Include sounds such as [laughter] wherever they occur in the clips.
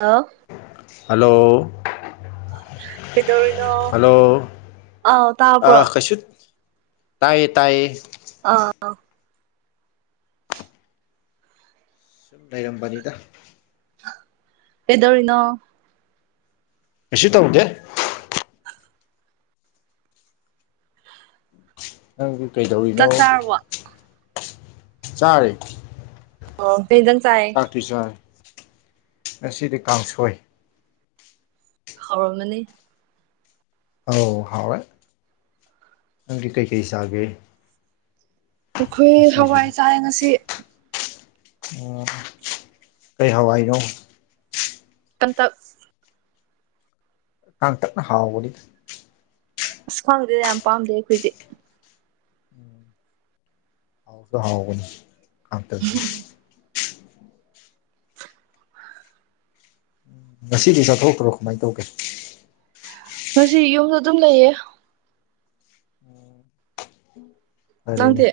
ꯑꯎ ꯍꯜꯂꯣ ꯀꯩꯗꯧꯔꯤꯅꯣ ꯍꯜꯂꯣ ꯑꯥꯎ ꯇꯥꯕ꯭ꯔꯣ ꯑꯥ ꯀꯩꯁꯨꯠ ꯇꯥꯏꯌꯦ ꯇꯥꯏꯌꯦ ꯑꯥ ꯂꯩꯔꯝꯕꯅꯤꯗ ꯀꯩꯗꯧꯔꯤꯅꯣ ꯀꯩꯁꯨ ꯇꯧꯗꯦ ꯅꯪꯗꯤ ꯀꯩꯗꯧꯔꯤꯅꯣ ꯆꯥꯛ ꯆꯥꯔꯕꯣ ꯆꯥꯔꯤ ꯑꯣ ꯀꯩ ꯍꯤꯟꯖꯥꯡ ꯆꯥꯏ ꯉꯁꯤꯗꯤ ꯀꯥꯡꯁꯣꯏ ꯍꯥꯎꯔꯝꯃꯅꯤ ꯑꯧ ꯍꯥꯎꯋ‌ꯦ ꯅꯪꯗꯤ ꯀꯩꯀꯩ ꯆꯒꯦ ꯑꯩꯈꯣꯏ ꯍꯋꯥꯏ ꯆꯥꯏ ꯉꯁꯤ ꯎ ꯀꯔꯤ ꯍꯋꯥꯏꯅꯣ ꯀꯥꯡꯇꯛ ꯀꯥꯡꯇꯛꯅ ꯍꯥꯎꯕꯅꯤ ꯑꯁ ꯈꯪꯗ‌ꯦ ꯌꯥꯝ ꯄꯥꯝꯗꯦ ꯑꯩꯈꯣꯏꯗꯤ ꯑꯗꯨ ꯍꯥꯎꯕꯅꯤ ꯀꯥꯡꯇꯛꯁꯤ ꯉꯁꯤꯗꯤ ꯆꯥꯠꯊꯣꯛꯇ꯭ꯔꯣ ꯀꯃꯥꯏꯅ ꯇꯧꯒꯦ ꯉꯁꯤ ꯌꯨꯝꯗ ꯑꯗꯨꯝ ꯂꯩꯌꯦ ꯐꯔꯦꯅꯦ ꯅꯪꯗꯤ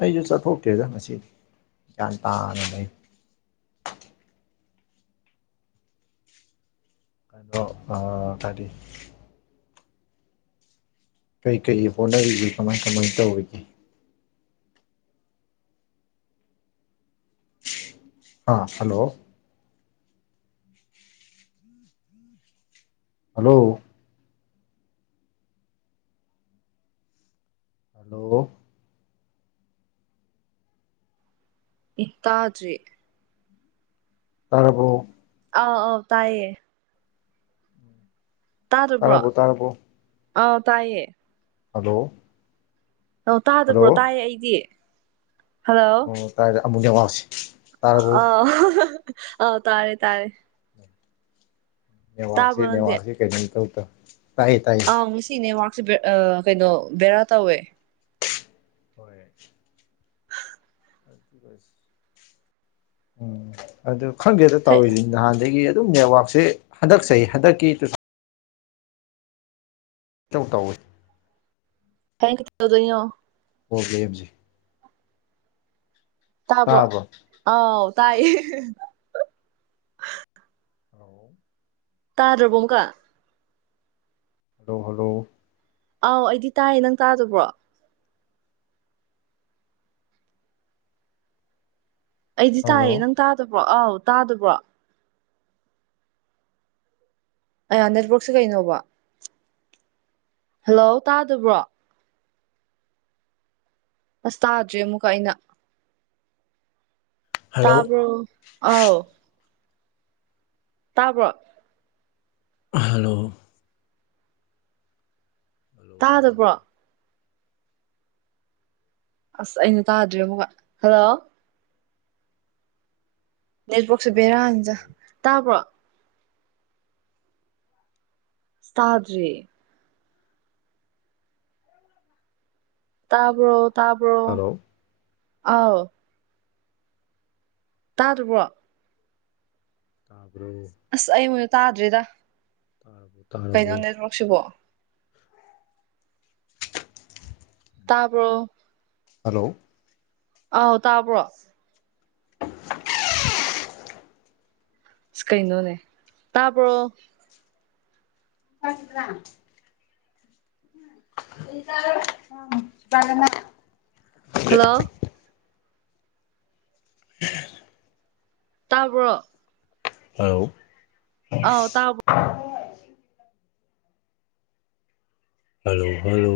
ꯑꯩꯁꯨ ꯆꯠꯊꯣꯛꯇ‌ꯦꯗ ꯉꯁꯤꯗꯤ ꯒ꯭ꯌꯥꯟ ꯇꯥꯅ ꯂꯩ [inaudible] ꯀꯩꯅꯣ ꯑ ꯀꯔꯤ ꯀꯩꯀꯩ ꯍꯣꯠꯅꯔꯤꯒꯦ ꯀꯃꯥꯏ ꯀꯃꯥꯏ ꯇꯧꯔꯤꯒꯦ ꯍꯥꯥ ꯍꯜꯂꯣ ꯍꯜꯂꯣ ꯍꯜꯂꯣ ꯏ ꯇꯥꯗ꯭ꯔ‌ꯦ ꯇꯥꯔꯕ‌ꯣ ꯑꯥꯎ ꯑꯥꯎ ꯇꯥꯏꯌꯦ ꯇꯥꯗꯕ꯭ꯔꯣ ꯇꯔꯕꯨ ꯇꯔꯕꯨ ꯑꯥꯎ ꯇꯥꯏꯌꯦ ꯍꯜꯂꯣ ꯑꯣ ꯇꯥꯗꯕ꯭ꯔꯣ ꯍꯜꯂꯣ ꯇꯥꯏꯌꯦ ꯑꯩꯗꯤ ꯍꯜꯂꯣ ꯑꯣ ꯇꯥꯏꯔꯦ ꯑꯃꯨꯛ ꯅ‌ꯦꯠꯋꯥꯛꯁꯤ ꯑꯥꯎ ꯑꯥꯎ ꯇꯥꯔꯦ ꯇꯥꯔꯦ ꯇꯥꯕ꯭ꯔꯣ ꯅ‌ꯦꯠꯋꯥꯛꯁꯤ ꯅꯪꯗꯤ ꯅ‌ꯦꯠꯋꯥꯛꯁꯤ ꯀꯩꯩꯅꯝ ꯏꯇꯧ ꯇꯧ ꯑꯥꯎ ꯉꯁꯤ ꯅ‌ꯦꯠꯋꯥꯔꯥꯛꯁꯦ ꯕ‌ꯦ ꯀꯩꯅꯣ ꯕꯦꯔꯥ ꯇꯧꯋꯦ ꯍꯣꯏ ꯑꯁ ꯎꯝ ꯑꯗꯨ ꯈꯪꯗ‌ꯦꯗ ꯍꯩ ꯇꯧꯔꯤꯁꯤ ꯅꯍꯥꯟꯗꯒꯤ ꯑꯗꯨꯝ ꯅꯦꯠꯋꯥꯛꯁꯦ ꯍꯟꯗꯛꯆꯍꯤ ꯍꯟꯗꯛꯀꯤ ꯇꯨ ꯊꯥꯎ ꯏꯇꯧ ꯇꯥꯎꯋꯤ [unintelligible] ꯄ꯭ꯔ‌ꯣꯕꯂ‌ꯦꯝꯁꯤ ꯇꯥꯕ꯭ꯔ‌ꯣ ꯇꯥꯕ꯭ꯔꯣ ꯑꯥꯎ ꯇꯥꯏ ꯍꯂ ꯇꯥꯗ꯭ꯔꯕꯣ ꯑꯃ ꯀ ꯍꯜꯂꯣ ꯍꯜꯂꯣ ꯑꯥꯎ ꯑꯩꯗꯤ ꯇꯥꯏꯌꯦ ꯅꯪ ꯇꯥꯗꯕ꯭ꯔꯣ ꯑꯩꯗꯤ ꯍꯜꯂꯣ ꯇꯥꯏꯌꯦ ꯅꯪ ꯇꯥꯗꯕ꯭ꯔꯣ ꯑꯥꯎ ꯇꯥꯗꯕ꯭ꯔꯣ ꯑꯌꯥ ꯅꯦꯠꯋꯔꯛꯁꯦ ꯀꯩꯅꯣꯕ ꯍꯜꯂꯣ ꯇꯥꯗꯕ꯭ꯔꯣ ꯑꯁ ꯇꯥꯗ꯭ꯦ ꯑꯃꯨꯛꯀ ꯑꯩꯅ ꯍꯜꯂꯣ ꯇꯥꯕꯔ ꯑ ꯇꯥꯕ꯭ꯔꯣ ꯍꯜꯂꯣ ꯍꯜꯂꯣ ꯍꯜꯂꯣ ꯇꯥꯗꯕ꯭ꯔꯣ ꯍꯜꯂꯣ ꯑꯁ ꯑꯩꯅ ꯇꯥꯗ꯭ꯔꯤ ꯑꯃꯨꯛꯀ ꯍꯜꯂꯣ ꯅꯦꯠꯕꯣꯛꯁꯕꯔꯖ ꯍꯜꯂꯣ ꯇꯥꯕ꯭ꯔꯣ ꯏꯁꯇꯥꯗ꯭ꯔꯔꯤ ꯇꯥꯕ꯭ꯔꯣ ꯇꯥꯕ꯭ꯔꯣ ꯍꯜꯂꯣ ꯑ ꯇꯥꯗ꯭ꯔꯤꯕ꯭ꯔꯣ ꯇꯥꯕ꯭ꯔꯣ ꯑꯁ ꯑꯩ ꯃꯣꯏꯗ ꯇꯥꯗ꯭ꯔꯤꯗ ꯇꯥꯔꯕꯣ ꯀꯩꯅꯣ ꯇꯥꯔꯕꯣ ꯅ ꯂꯧꯔꯛꯁꯤꯕꯣ ꯇꯥꯕ꯭ꯔꯣ ꯍꯜꯂꯣ ꯑ ꯇꯥꯕ꯭ꯔꯣ ꯀꯩꯅꯣꯅꯦ ꯇꯥꯕ꯭ꯔꯣ ꯀꯒꯤꯗ꯭ꯔꯥ ꯑꯝ ꯇꯥꯒꯅ‌ꯦ ꯍꯜꯂꯣ [unintelligible] ꯇꯥꯕ꯭ꯔꯣ ꯍꯜꯂꫭ ꯑꯥꯎ ꯇꯥꯕꫭ ꯍꯜꯂꯣ ꯍꯜꯂꯣ